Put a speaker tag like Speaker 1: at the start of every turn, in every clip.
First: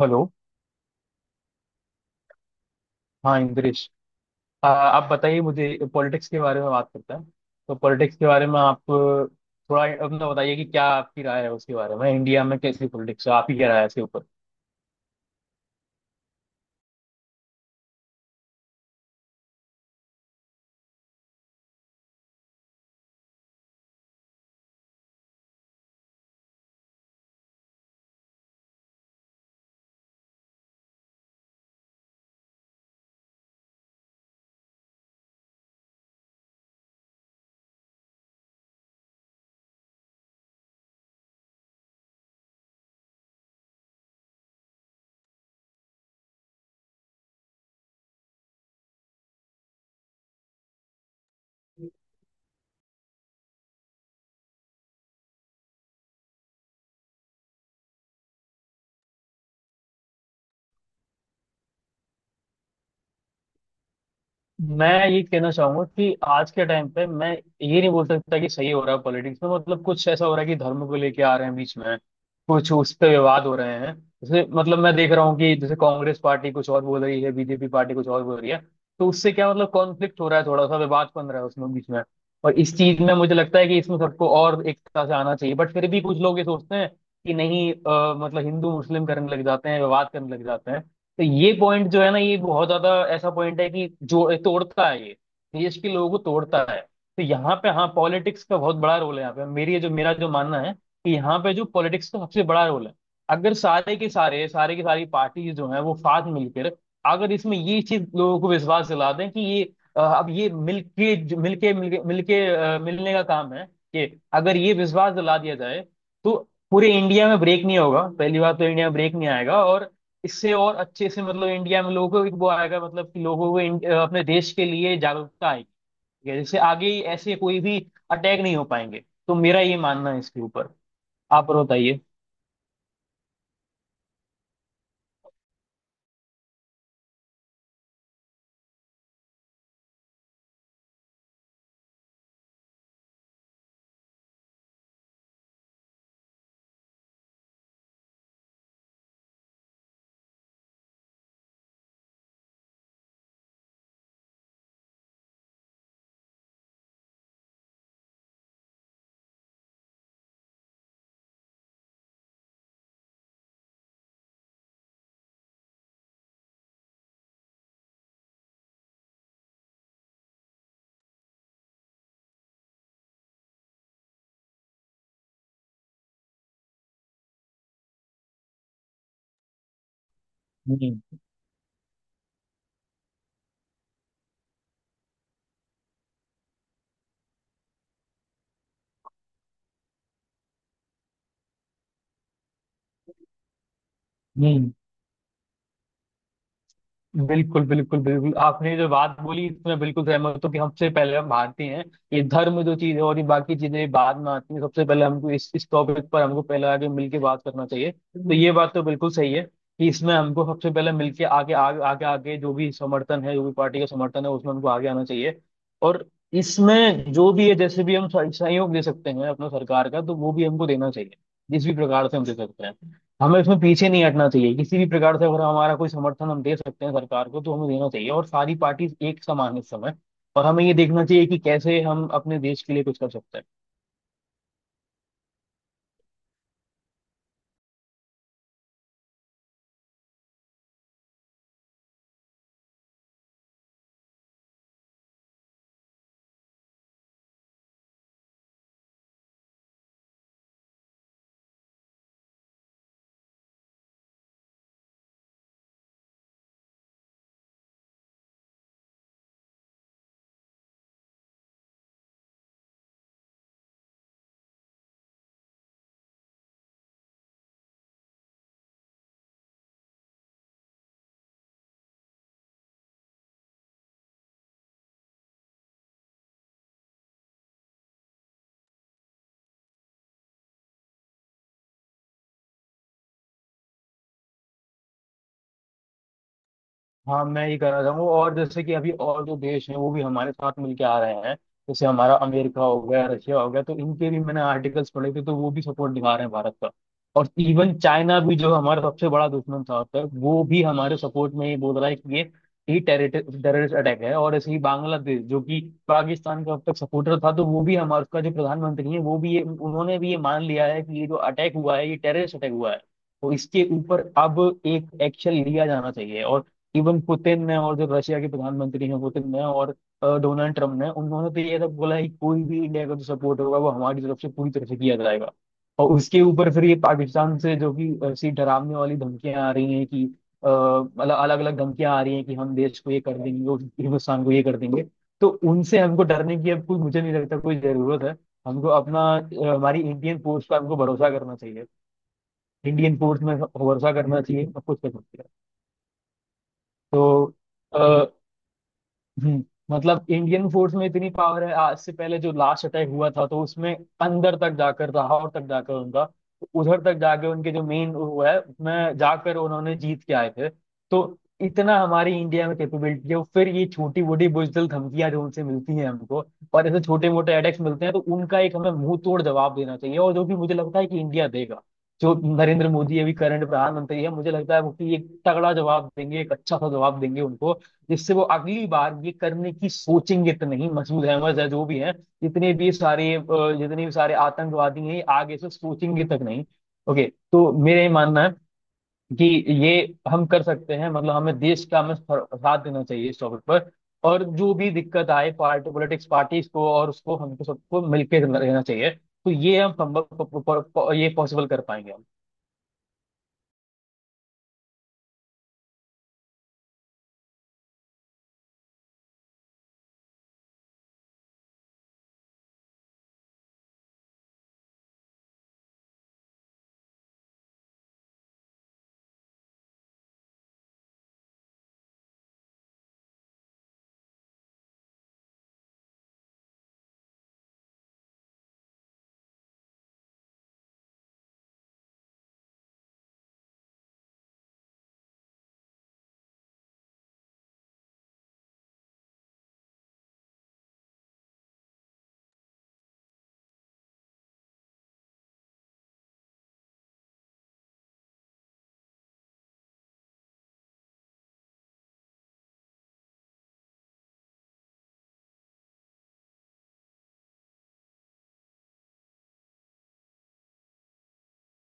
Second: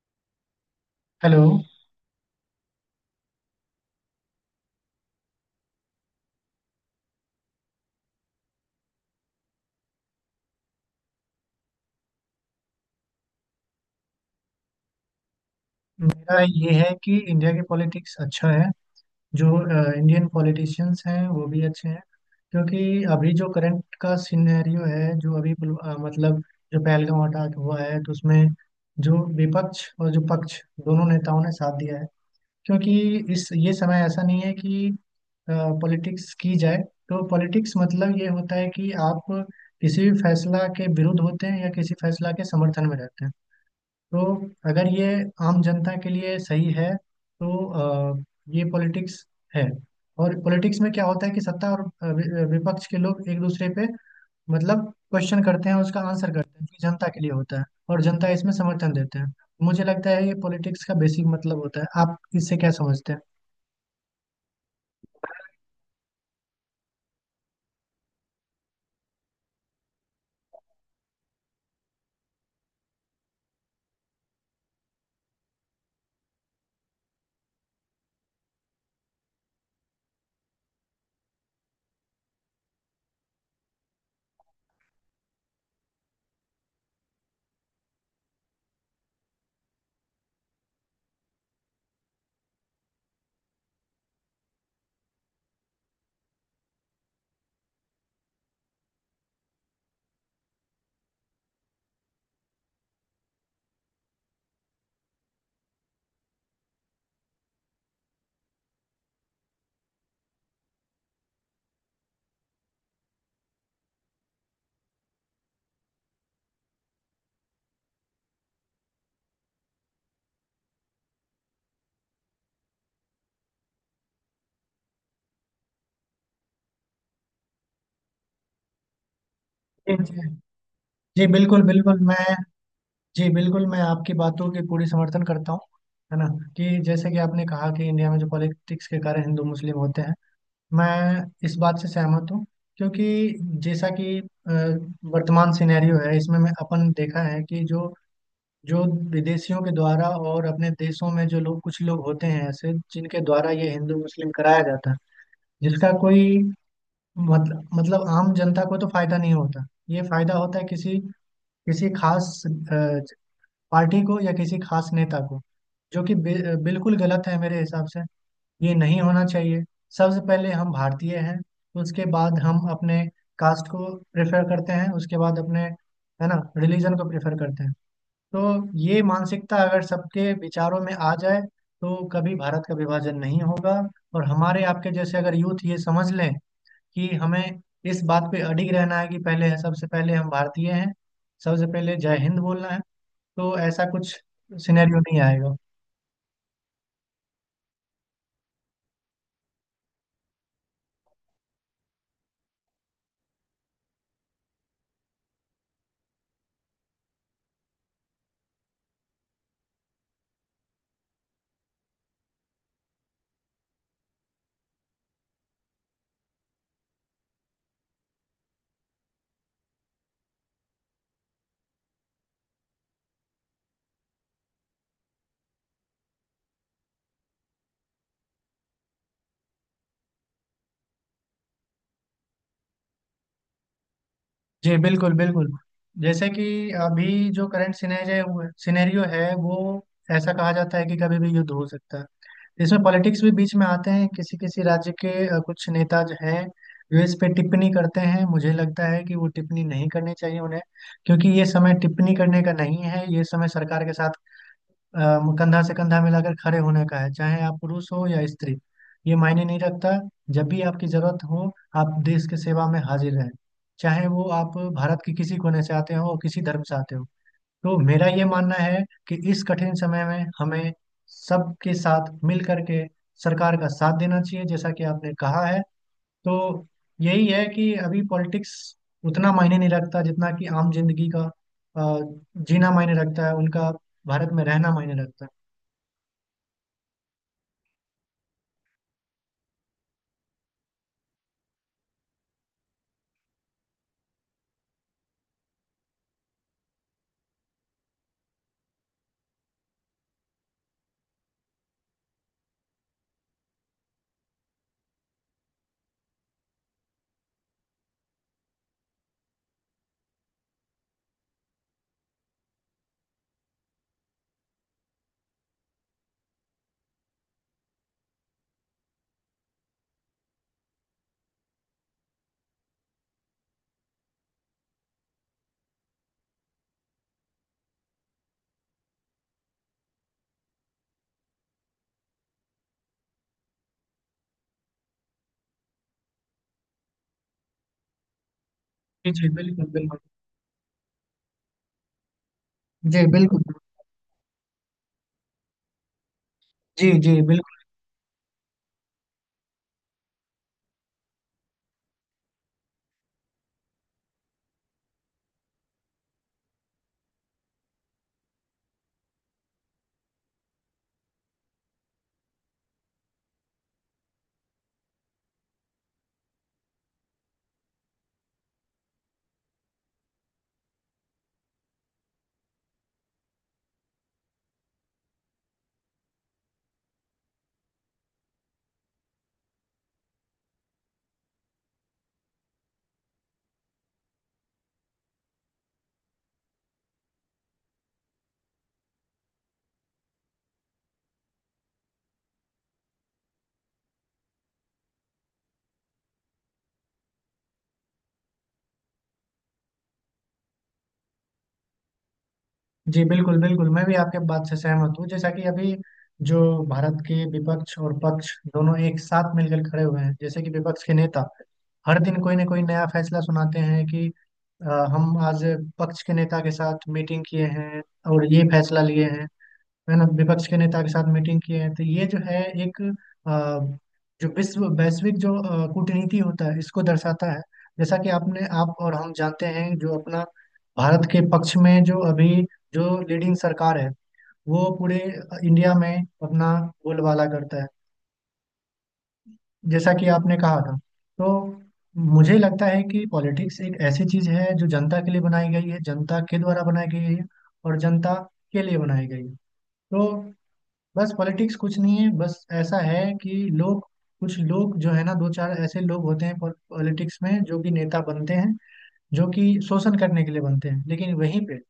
Speaker 1: Hello.
Speaker 2: Hello.
Speaker 1: हाँ इंद्रेश। आप बताइए मुझे पॉलिटिक्स के बारे में बात करते हैं। तो पॉलिटिक्स के बारे में आप थोड़ा अपना बताइए कि क्या आपकी राय है उसके बारे में। इंडिया में कैसी पॉलिटिक्स है आप ही क्या राय है इसके ऊपर।
Speaker 2: मेरा ये है कि इंडिया की पॉलिटिक्स अच्छा है। जो इंडियन पॉलिटिशियंस हैं वो भी अच्छे हैं, क्योंकि अभी जो करंट का सिनेरियो है, जो अभी मतलब जो पहलगाम अटैक हुआ है, तो उसमें जो विपक्ष और जो पक्ष, दोनों नेताओं ने साथ दिया है। क्योंकि इस ये समय ऐसा नहीं है कि पॉलिटिक्स की जाए। तो पॉलिटिक्स मतलब ये होता है कि आप किसी भी फैसला के विरुद्ध होते हैं या किसी फैसला के समर्थन में रहते हैं। तो अगर ये आम जनता के लिए सही है, तो अ, ये पॉलिटिक्स है। और पॉलिटिक्स में क्या होता है कि सत्ता और विपक्ष के लोग एक दूसरे पे मतलब क्वेश्चन करते हैं, उसका आंसर करते हैं, कि जनता के लिए होता है और जनता इसमें समर्थन देते हैं। मुझे लगता है ये पॉलिटिक्स का बेसिक मतलब होता है। आप इससे क्या समझते हैं?
Speaker 1: मैं ये कहना चाहूंगा कि आज के टाइम पे मैं ये नहीं बोल सकता कि सही हो रहा है पॉलिटिक्स में। मतलब कुछ ऐसा हो रहा है कि धर्म को लेके आ रहे हैं बीच में। कुछ उस पे विवाद हो रहे हैं। जैसे मतलब मैं देख रहा हूँ कि जैसे कांग्रेस पार्टी कुछ और बोल रही है बीजेपी पार्टी कुछ और बोल रही है। तो उससे क्या मतलब कॉन्फ्लिक्ट हो रहा है थोड़ा सा विवाद बन रहा है उसमें बीच में। और इस चीज में मुझे लगता है कि इसमें सबको और एकता से आना चाहिए बट फिर भी कुछ लोग ये सोचते हैं कि नहीं मतलब हिंदू मुस्लिम करने लग जाते हैं विवाद करने लग जाते हैं। तो ये पॉइंट जो है ना ये बहुत ज्यादा ऐसा पॉइंट है कि जो तोड़ता है ये देश के लोगों को तोड़ता है। तो यहाँ पे हाँ पॉलिटिक्स का बहुत बड़ा रोल है यहाँ पे मेरी जो मेरा जो मानना है कि यहाँ पे जो पॉलिटिक्स का सबसे बड़ा रोल है। अगर सारे के सारे सारे की सारी पार्टी जो है वो साथ मिलकर अगर इसमें ये चीज लोगों को विश्वास दिला दें कि ये अब ये मिलके जो- मिलके मिलके मिलके अ, मिलने का काम है कि अगर ये विश्वास दिला दिया जाए। तो पूरे इंडिया में ब्रेक नहीं होगा पहली बात तो इंडिया में ब्रेक नहीं आएगा। और इससे और अच्छे से मतलब इंडिया में लोगों को वो आएगा मतलब कि लोगों को अपने देश के लिए जागरूकता आएगी। ठीक है, जिससे आगे ऐसे कोई भी अटैक नहीं हो पाएंगे। तो मेरा ये
Speaker 2: जी
Speaker 1: मानना है
Speaker 2: जी।
Speaker 1: इसके ऊपर।
Speaker 2: जी,
Speaker 1: आप
Speaker 2: बिल्कुल
Speaker 1: और
Speaker 2: बिल्कुल।
Speaker 1: बताइए।
Speaker 2: मैं जी बिल्कुल, मैं आपकी बातों की पूरी समर्थन करता हूँ, है ना। कि जैसे कि आपने कहा कि इंडिया में जो पॉलिटिक्स के कारण हिंदू मुस्लिम होते हैं, मैं इस बात से सहमत हूँ। क्योंकि जैसा कि वर्तमान सिनेरियो है, इसमें मैं अपन देखा है कि जो जो विदेशियों के द्वारा और अपने देशों में जो लोग, कुछ लोग होते हैं ऐसे, जिनके द्वारा ये हिंदू मुस्लिम कराया जाता है। जिसका कोई मतलब आम जनता को तो फायदा नहीं होता, ये फायदा होता है किसी किसी खास पार्टी को या किसी खास नेता को, जो कि बिल्कुल गलत है मेरे हिसाब से। ये नहीं होना चाहिए। सबसे पहले हम भारतीय हैं, उसके बाद हम अपने कास्ट को प्रेफर करते हैं, उसके बाद अपने, है ना, रिलीजन को प्रेफर करते हैं। तो ये मानसिकता अगर सबके विचारों में आ
Speaker 1: हम्म।
Speaker 2: जाए, तो कभी भारत का विभाजन नहीं होगा। और हमारे आपके जैसे अगर यूथ ये समझ लें कि हमें इस बात पे अडिग रहना है कि पहले, सबसे पहले हम भारतीय हैं, सबसे पहले जय हिंद बोलना है, तो ऐसा कुछ
Speaker 1: हम्म।
Speaker 2: सिनेरियो नहीं आएगा।
Speaker 1: बिल्कुल बिल्कुल बिल्कुल आपने जो बात बोली इसमें बिल्कुल सहमत हूँ कि हमसे पहले हम भारतीय हैं। ये धर्म जो चीज है और ये बाकी चीजें बाद में आती है सबसे पहले हमको इस टॉपिक पर हमको पहले आगे मिलके बात करना चाहिए। तो ये बात तो बिल्कुल सही है कि इसमें हमको सबसे पहले मिलके आगे आगे आगे आगे जो भी समर्थन है जो भी पार्टी का समर्थन है उसमें हमको आगे आना चाहिए। और इसमें जो भी है जैसे भी हम सहयोग दे सकते हैं अपना सरकार का तो वो भी हमको देना चाहिए। जिस भी प्रकार से हम दे सकते हैं। हमें इसमें पीछे नहीं हटना चाहिए किसी भी प्रकार से अगर हमारा कोई समर्थन हम दे सकते हैं सरकार को तो हमें देना चाहिए और सारी पार्टीज एक समान इस समय। और हमें ये देखना चाहिए कि कैसे हम अपने देश के लिए कुछ कर सकते हैं।
Speaker 2: जी बिल्कुल बिल्कुल। जैसे कि अभी जो करंट सिनेरियो है, वो ऐसा कहा जाता है कि कभी भी युद्ध हो सकता है। इसमें पॉलिटिक्स भी बीच में आते हैं। किसी किसी राज्य के कुछ नेता जो हैं, जो इस पे टिप्पणी करते हैं, मुझे लगता है कि वो टिप्पणी नहीं करनी चाहिए उन्हें। क्योंकि ये समय टिप्पणी करने का नहीं है, ये समय सरकार के साथ कंधा से कंधा मिलाकर खड़े होने का है। चाहे आप पुरुष हो या स्त्री, ये मायने नहीं रखता। जब भी आपकी जरूरत हो, आप देश के सेवा में हाजिर रहें, चाहे वो आप भारत के किसी कोने से आते हो और किसी धर्म से आते हो। तो मेरा ये मानना है कि इस कठिन समय में हमें सबके साथ मिल करके सरकार का साथ देना चाहिए, जैसा कि आपने कहा है। तो यही है कि अभी पॉलिटिक्स उतना मायने नहीं रखता, जितना कि आम जिंदगी का अ, जीना मायने रखता है उनका, भारत में रहना मायने रखता है।
Speaker 1: हाँ मैं ये कह रहा हूँ और जैसे कि अभी और जो देश हैं वो भी हमारे साथ मिलके आ रहे हैं। जैसे हमारा अमेरिका हो गया रशिया हो गया तो इनके भी मैंने आर्टिकल्स पढ़े थे तो वो भी सपोर्ट दिखा रहे हैं भारत का। और इवन चाइना भी जो हमारा सबसे बड़ा दुश्मन था अब तक वो भी हमारे सपोर्ट में ये बोल रहा है कि ये ही टेररिस्ट अटैक है। और ऐसे ही बांग्लादेश जो कि पाकिस्तान का अब तक सपोर्टर था तो वो भी हमारा उसका जो प्रधानमंत्री है वो भी ये उन्होंने भी ये मान लिया है कि ये जो अटैक हुआ है ये टेररिस्ट अटैक हुआ है। तो इसके ऊपर अब एक एक्शन लिया जाना चाहिए। और इवन पुतिन ने और जो रशिया के प्रधानमंत्री हैं पुतिन ने और डोनाल्ड ट्रम्प ने उन्होंने तो ये तक बोला है कि कोई भी इंडिया का जो सपोर्ट होगा वो हमारी तरफ से पूरी तरह से किया जाएगा। और उसके ऊपर फिर ये पाकिस्तान से जो कि ऐसी डरावने वाली धमकियां आ रही हैं कि मतलब अलग अलग धमकियां आ रही हैं कि हम देश को ये कर देंगे और हिंदुस्तान को ये कर देंगे। तो उनसे हमको डरने की अब कोई मुझे नहीं लगता कोई जरूरत है। हमको
Speaker 2: जी जी बिल्कुल
Speaker 1: हमारी
Speaker 2: बिल्कुल।
Speaker 1: इंडियन फोर्स पर हमको भरोसा करना चाहिए। इंडियन
Speaker 2: जी
Speaker 1: फोर्स में
Speaker 2: बिल्कुल।
Speaker 1: भरोसा करना चाहिए सब कुछ कर सकते हैं।
Speaker 2: जी जी बिल्कुल।
Speaker 1: तो हम्म, मतलब इंडियन फोर्स में इतनी पावर है। आज से पहले जो लास्ट अटैक हुआ था तो उसमें अंदर तक जाकर लाहौर तक जाकर उनका उधर तक जाके उनके जो मेन वो है उसमें जाकर उन्होंने जीत के आए थे। तो इतना हमारी इंडिया में कैपेबिलिटी है और फिर ये छोटी मोटी बुजदिल धमकियां जो उनसे मिलती हैं हमको और ऐसे छोटे मोटे अटैक्स मिलते हैं तो उनका एक हमें मुंह तोड़ जवाब देना चाहिए और जो कि मुझे लगता है कि इंडिया देगा। जो नरेंद्र मोदी अभी करंट प्रधानमंत्री है मुझे लगता है वो कि एक तगड़ा जवाब देंगे एक अच्छा सा जवाब देंगे उनको। जिससे वो अगली बार ये करने की सोचेंगे तो नहीं। मसूद अहमद या जो भी हैं जितने भी सारे अ, जितने भी सारे आतंकवादी हैं ये आगे से सोचेंगे तक नहीं। ओके। तो मेरा ये मानना है कि ये हम कर सकते हैं। मतलब हमें देश का हमें साथ देना चाहिए इस टॉपिक पर। और जो भी दिक्कत आए पार्टी पॉलिटिक्स पार्टीज को और उसको हमको सबको मिलकर रहना चाहिए। तो ये हम संभव ये पॉसिबल कर पाएंगे हम।
Speaker 2: जी बिल्कुल बिल्कुल, मैं भी आपके बात से सहमत हूँ। जैसा कि अभी जो भारत के विपक्ष और पक्ष दोनों एक साथ मिलकर खड़े हुए हैं, जैसे कि विपक्ष के नेता हर दिन कोई ना कोई नया फैसला सुनाते हैं कि हम आज पक्ष के नेता के साथ मीटिंग किए हैं और ये फैसला लिए हैं, है ना, विपक्ष के नेता के साथ मीटिंग किए हैं। तो ये जो है एक जो विश्व वैश्विक जो कूटनीति होता है, इसको दर्शाता है। जैसा कि आपने, आप और हम जानते हैं, जो अपना भारत के पक्ष में जो अभी जो लीडिंग सरकार है, वो पूरे इंडिया में अपना बोलबाला करता है, जैसा कि आपने कहा था। तो मुझे लगता है कि पॉलिटिक्स एक ऐसी चीज है जो जनता के लिए बनाई गई है, जनता के द्वारा बनाई गई है और जनता के लिए बनाई गई है। तो बस पॉलिटिक्स कुछ नहीं है, बस ऐसा है कि लोग, कुछ लोग जो है ना, दो चार ऐसे लोग होते हैं पॉलिटिक्स में जो कि नेता बनते हैं, जो कि शोषण करने के लिए बनते हैं। लेकिन वहीं पे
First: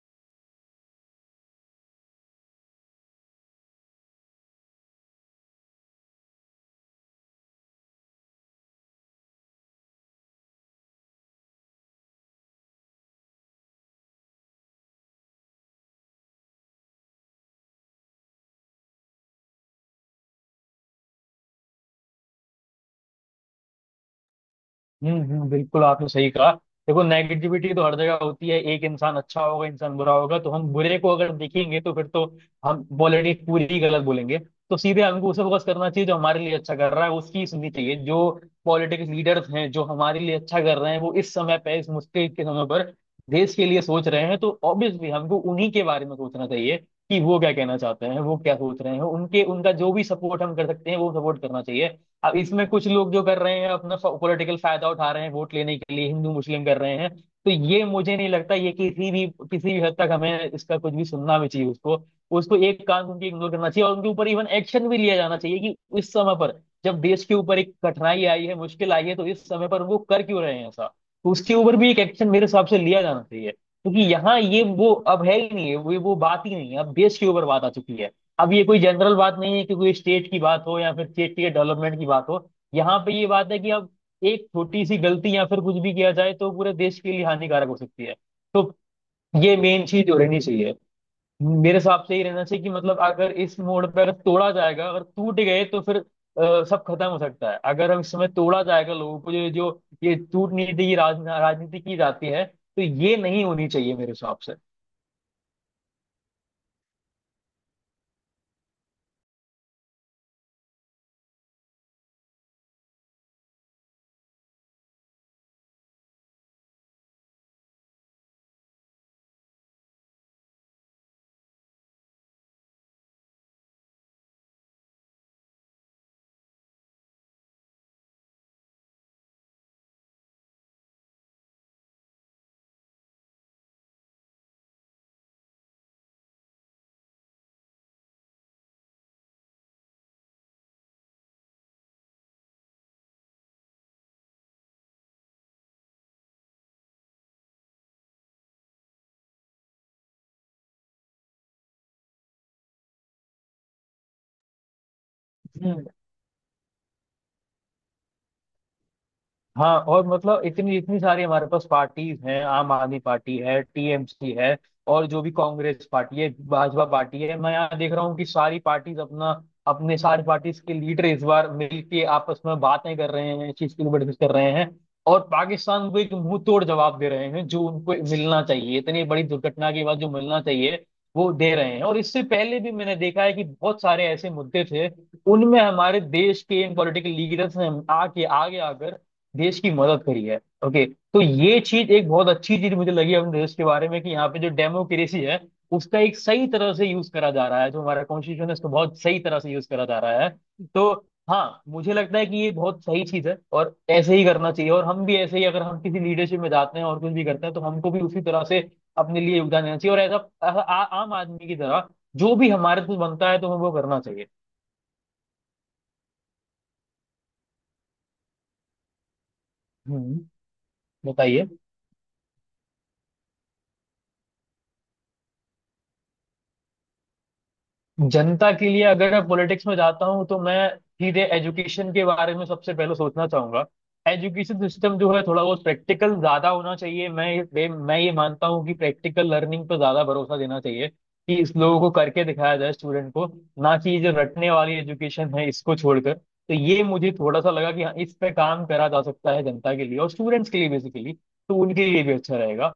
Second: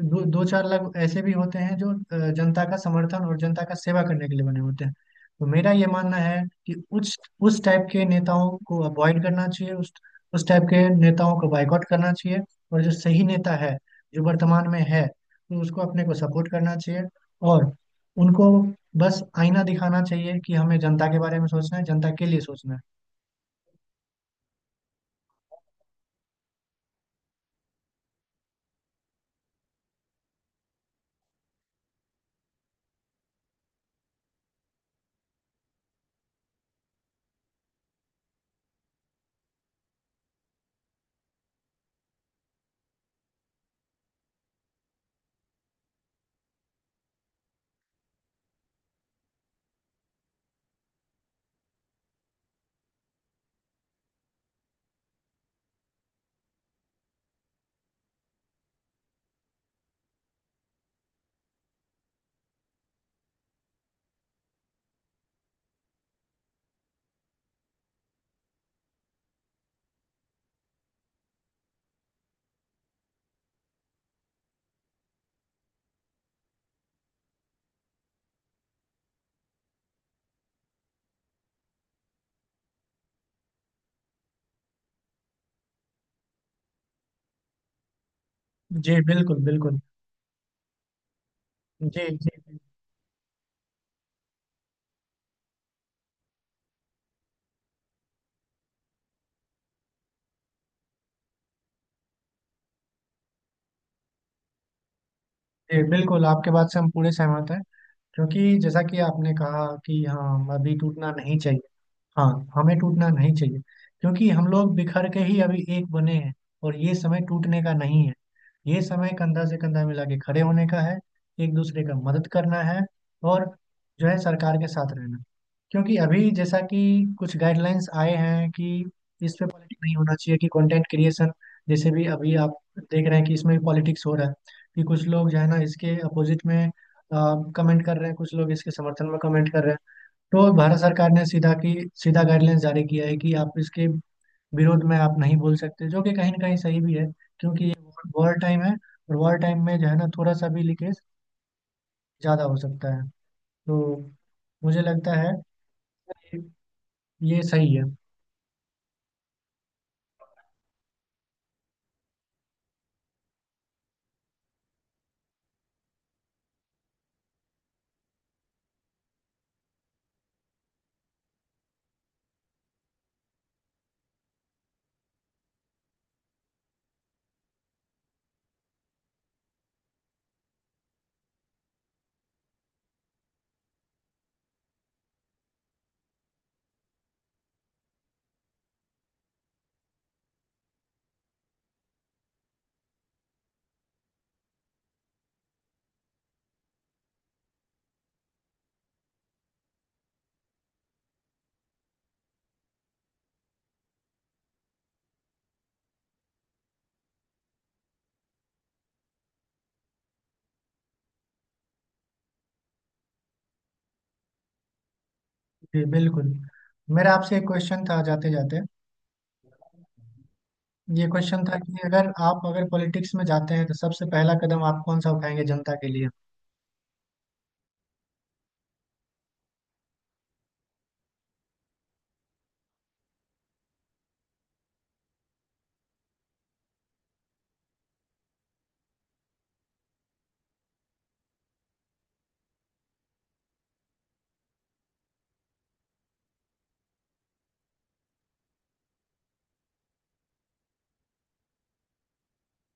Speaker 2: दो दो चार लाख ऐसे भी होते हैं जो जनता का समर्थन और जनता का सेवा करने के लिए बने होते हैं। तो मेरा ये मानना है कि उस उस टाइप के नेताओं को अवॉइड करना चाहिए, उस टाइप के नेताओं को बायकॉट करना चाहिए। और जो सही नेता है, जो वर्तमान में है, तो उसको अपने को सपोर्ट करना चाहिए। और उनको बस आईना दिखाना चाहिए कि हमें जनता के बारे में सोचना है, जनता के लिए सोचना
Speaker 1: हम्म। बिल्कुल आपने सही कहा। देखो नेगेटिविटी तो हर जगह होती है एक इंसान अच्छा होगा इंसान बुरा होगा तो हम बुरे को अगर देखेंगे तो फिर तो हम पॉलिटिक्स पूरी ही गलत बोलेंगे। तो सीधे हमको उसे फोकस करना चाहिए जो हमारे लिए अच्छा कर रहा है उसकी सुननी चाहिए। जो पॉलिटिक्स लीडर्स हैं जो हमारे लिए अच्छा कर रहे हैं वो इस समय पे इस मुश्किल के समय पर देश के लिए सोच रहे हैं तो ऑब्वियसली हमको उन्हीं के बारे में सोचना चाहिए। कि वो क्या कहना चाहते हैं वो क्या सोच रहे हैं उनके उनका जो भी सपोर्ट हम कर सकते हैं वो सपोर्ट करना चाहिए। अब इसमें कुछ लोग जो कर रहे हैं अपना पॉलिटिकल फायदा उठा रहे हैं वोट लेने के लिए हिंदू मुस्लिम कर रहे हैं। तो ये मुझे नहीं लगता ये किसी भी हद तक हमें इसका कुछ भी सुनना भी चाहिए उसको। उसको एक कान उनकी इग्नोर करना चाहिए और उनके ऊपर इवन एक्शन भी लिया जाना चाहिए कि इस समय पर जब देश के ऊपर एक कठिनाई आई है मुश्किल आई है तो इस समय पर वो कर क्यों रहे हैं ऐसा। तो उसके ऊपर भी एक एक्शन मेरे हिसाब से लिया जाना चाहिए क्योंकि यहाँ ये वो अब है ही नहीं है वो बात ही नहीं है अब देश के ऊपर बात आ चुकी है। अब ये कोई जनरल बात नहीं है कि कोई स्टेट की बात हो या फिर स्टेट के डेवलपमेंट की बात हो। यहाँ पे ये बात है कि अब एक छोटी सी गलती या फिर कुछ भी किया जाए तो पूरे देश के लिए हानिकारक हो सकती है। तो
Speaker 2: है। जी बिल्कुल
Speaker 1: ये
Speaker 2: बिल्कुल।
Speaker 1: मेन चीज हो रहनी चाहिए। मेरे हिसाब
Speaker 2: जी
Speaker 1: से ये
Speaker 2: जी।
Speaker 1: रहना चाहिए कि मतलब अगर इस मोड़ पर तोड़ा जाएगा अगर टूट गए तो फिर सब खत्म हो सकता है। अगर हम इसमें तोड़ा जाएगा लोगों को जो जो ये टूट नीति की राजनीति की जाती है तो ये नहीं होनी चाहिए मेरे हिसाब
Speaker 2: जी बिल्कुल, आपके बात से हम पूरे सहमत हैं। क्योंकि जैसा कि आपने कहा कि हाँ, अभी टूटना नहीं चाहिए। हाँ, हमें टूटना नहीं चाहिए, क्योंकि हम लोग बिखर के ही अभी एक बने हैं। और ये समय टूटने का नहीं है, ये समय कंधा से कंधा मिला के खड़े होने का है, एक दूसरे का मदद करना है। और जो है, सरकार के साथ रहना। क्योंकि अभी जैसा कि कुछ गाइडलाइंस आए हैं कि इस पे पॉलिटिक्स नहीं होना चाहिए, कि कंटेंट क्रिएशन, जैसे भी अभी आप देख रहे हैं कि इसमें भी पॉलिटिक्स हो रहा है, कि कुछ लोग जो है ना इसके अपोजिट में कमेंट कर रहे हैं, कुछ लोग इसके समर्थन में कमेंट कर रहे हैं। तो भारत सरकार ने सीधा गाइडलाइंस जारी किया है कि आप इसके विरोध में आप नहीं बोल सकते, जो कि कहीं ना कहीं सही भी है। क्योंकि ये वॉर टाइम है, और वॉर टाइम में जो है ना, थोड़ा सा भी लीकेज ज़्यादा हो सकता है। तो मुझे लगता है
Speaker 1: से।
Speaker 2: कि ये सही है।
Speaker 1: हाँ और मतलब इतनी इतनी सारी हमारे पास पार्टीज हैं। आम आदमी पार्टी है टीएमसी है और जो भी कांग्रेस पार्टी है भाजपा पार्टी है। मैं यहाँ देख रहा हूँ कि सारी पार्टीज अपना अपने सारी पार्टीज के लीडर इस बार मिलके आपस में बातें कर रहे हैं चीज के लिए डिस्कस कर रहे हैं। और पाकिस्तान को एक मुंह तोड़ जवाब दे रहे हैं जो उनको मिलना चाहिए इतनी बड़ी दुर्घटना के बाद जो मिलना चाहिए वो दे रहे हैं। और इससे पहले भी मैंने देखा है कि बहुत सारे ऐसे मुद्दे थे उनमें हमारे देश के इन पॉलिटिकल लीडर्स ने आके आगे आकर देश की मदद करी है। ओके। तो ये चीज एक बहुत अच्छी चीज मुझे लगी अपने देश के बारे में कि यहाँ पे जो डेमोक्रेसी है उसका एक सही तरह से यूज करा जा रहा है जो हमारा कॉन्स्टिट्यूशन है उसको बहुत सही तरह से यूज करा जा रहा है। तो हाँ मुझे लगता है कि ये बहुत सही चीज है और ऐसे ही करना चाहिए और हम भी ऐसे ही अगर हम किसी लीडरशिप में जाते हैं और कुछ भी करते हैं तो हमको भी उसी तरह से अपने लिए योगदान देना चाहिए। और ऐसा ऐसा आम आदमी की तरह जो भी हमारे से बनता है तो हमें वो करना चाहिए।
Speaker 2: जी बिल्कुल। मेरा आपसे एक क्वेश्चन था, जाते जाते।
Speaker 1: हम्म।
Speaker 2: ये क्वेश्चन
Speaker 1: बताइए।
Speaker 2: था कि अगर पॉलिटिक्स में जाते हैं, तो सबसे पहला कदम आप कौन सा उठाएंगे जनता के लिए?
Speaker 1: जनता के लिए अगर मैं पॉलिटिक्स में जाता हूँ तो मैं सीधे एजुकेशन के बारे में सबसे पहले सोचना चाहूंगा। एजुकेशन सिस्टम जो है थोड़ा बहुत प्रैक्टिकल ज्यादा होना चाहिए। मैं ये मानता हूँ कि प्रैक्टिकल लर्निंग पर ज्यादा भरोसा देना चाहिए। कि इस लोगों को करके दिखाया जाए स्टूडेंट को। ना कि ये जो रटने वाली एजुकेशन है इसको छोड़कर तो ये मुझे थोड़ा सा लगा कि हाँ इस पे काम करा जा सकता है जनता के लिए और स्टूडेंट्स के लिए बेसिकली। तो उनके लिए भी अच्छा रहेगा।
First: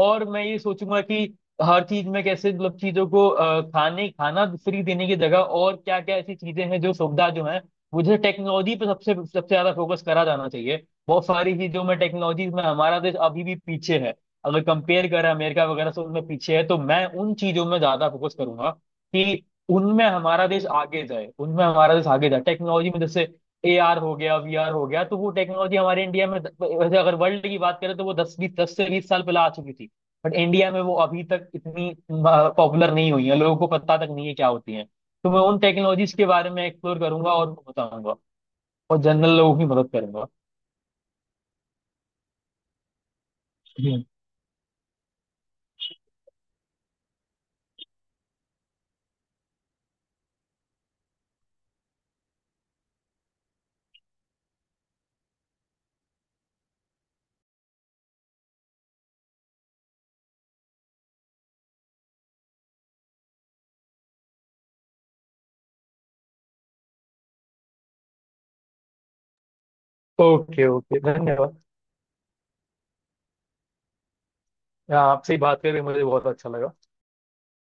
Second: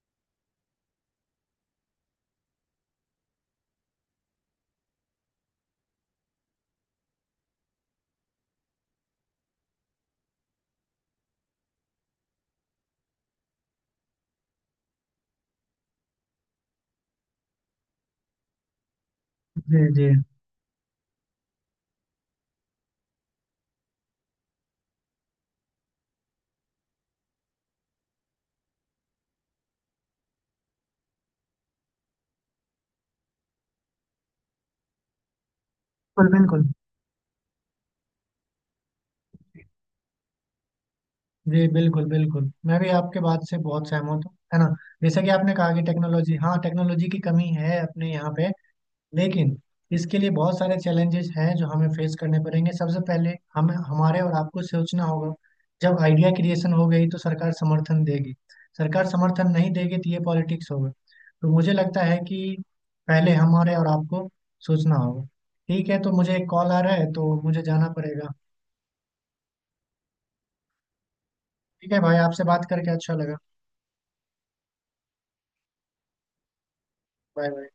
Speaker 1: और मैं ये सोचूंगा कि हर चीज में कैसे मतलब चीजों को अ, खाने खाना फ्री देने की जगह और क्या क्या ऐसी चीजें हैं जो सुविधा जो है। मुझे टेक्नोलॉजी पर सबसे सबसे ज्यादा फोकस करा जाना चाहिए। बहुत सारी चीजों में टेक्नोलॉजी में हमारा देश अभी भी पीछे है। अगर कंपेयर करें अमेरिका वगैरह से उनमें पीछे है तो मैं उन चीजों में ज्यादा फोकस करूंगा कि
Speaker 2: जी
Speaker 1: उनमें
Speaker 2: जी
Speaker 1: हमारा देश आगे जाए उनमें हमारा देश आगे जाए टेक्नोलॉजी में। जैसे AR हो गया VR हो गया तो वो टेक्नोलॉजी हमारे इंडिया में वैसे अगर वर्ल्ड की बात करें तो वो 10 से 20 साल पहले आ चुकी थी। बट इंडिया में वो अभी तक इतनी पॉपुलर नहीं हुई है लोगों को पता तक नहीं है क्या होती है। तो मैं उन टेक्नोलॉजीज के
Speaker 2: बिल्कुल
Speaker 1: बारे
Speaker 2: बिल्कुल।
Speaker 1: में एक्सप्लोर करूंगा और बताऊंगा और जनरल लोगों की मदद करूंगा।
Speaker 2: जी बिल्कुल बिल्कुल, मैं भी आपके बात से बहुत सहमत हूँ, है ना। जैसा कि आपने कहा कि टेक्नोलॉजी, हाँ टेक्नोलॉजी की कमी है अपने यहाँ पे। लेकिन इसके लिए बहुत सारे चैलेंजेस हैं जो हमें फेस करने पड़ेंगे। सबसे पहले हम, हमारे और आपको सोचना होगा। जब आइडिया क्रिएशन हो गई, तो सरकार समर्थन देगी। सरकार समर्थन नहीं देगी, तो ये पॉलिटिक्स होगा। तो मुझे लगता है कि पहले हमारे और आपको सोचना होगा। ठीक है, तो मुझे एक कॉल आ रहा है, तो मुझे जाना पड़ेगा।
Speaker 1: ओके। ओके। धन्यवाद।
Speaker 2: ठीक है भाई, आपसे बात करके अच्छा लगा।
Speaker 1: हाँ, आपसे बात करके मुझे बहुत अच्छा लगा।
Speaker 2: Bye bye.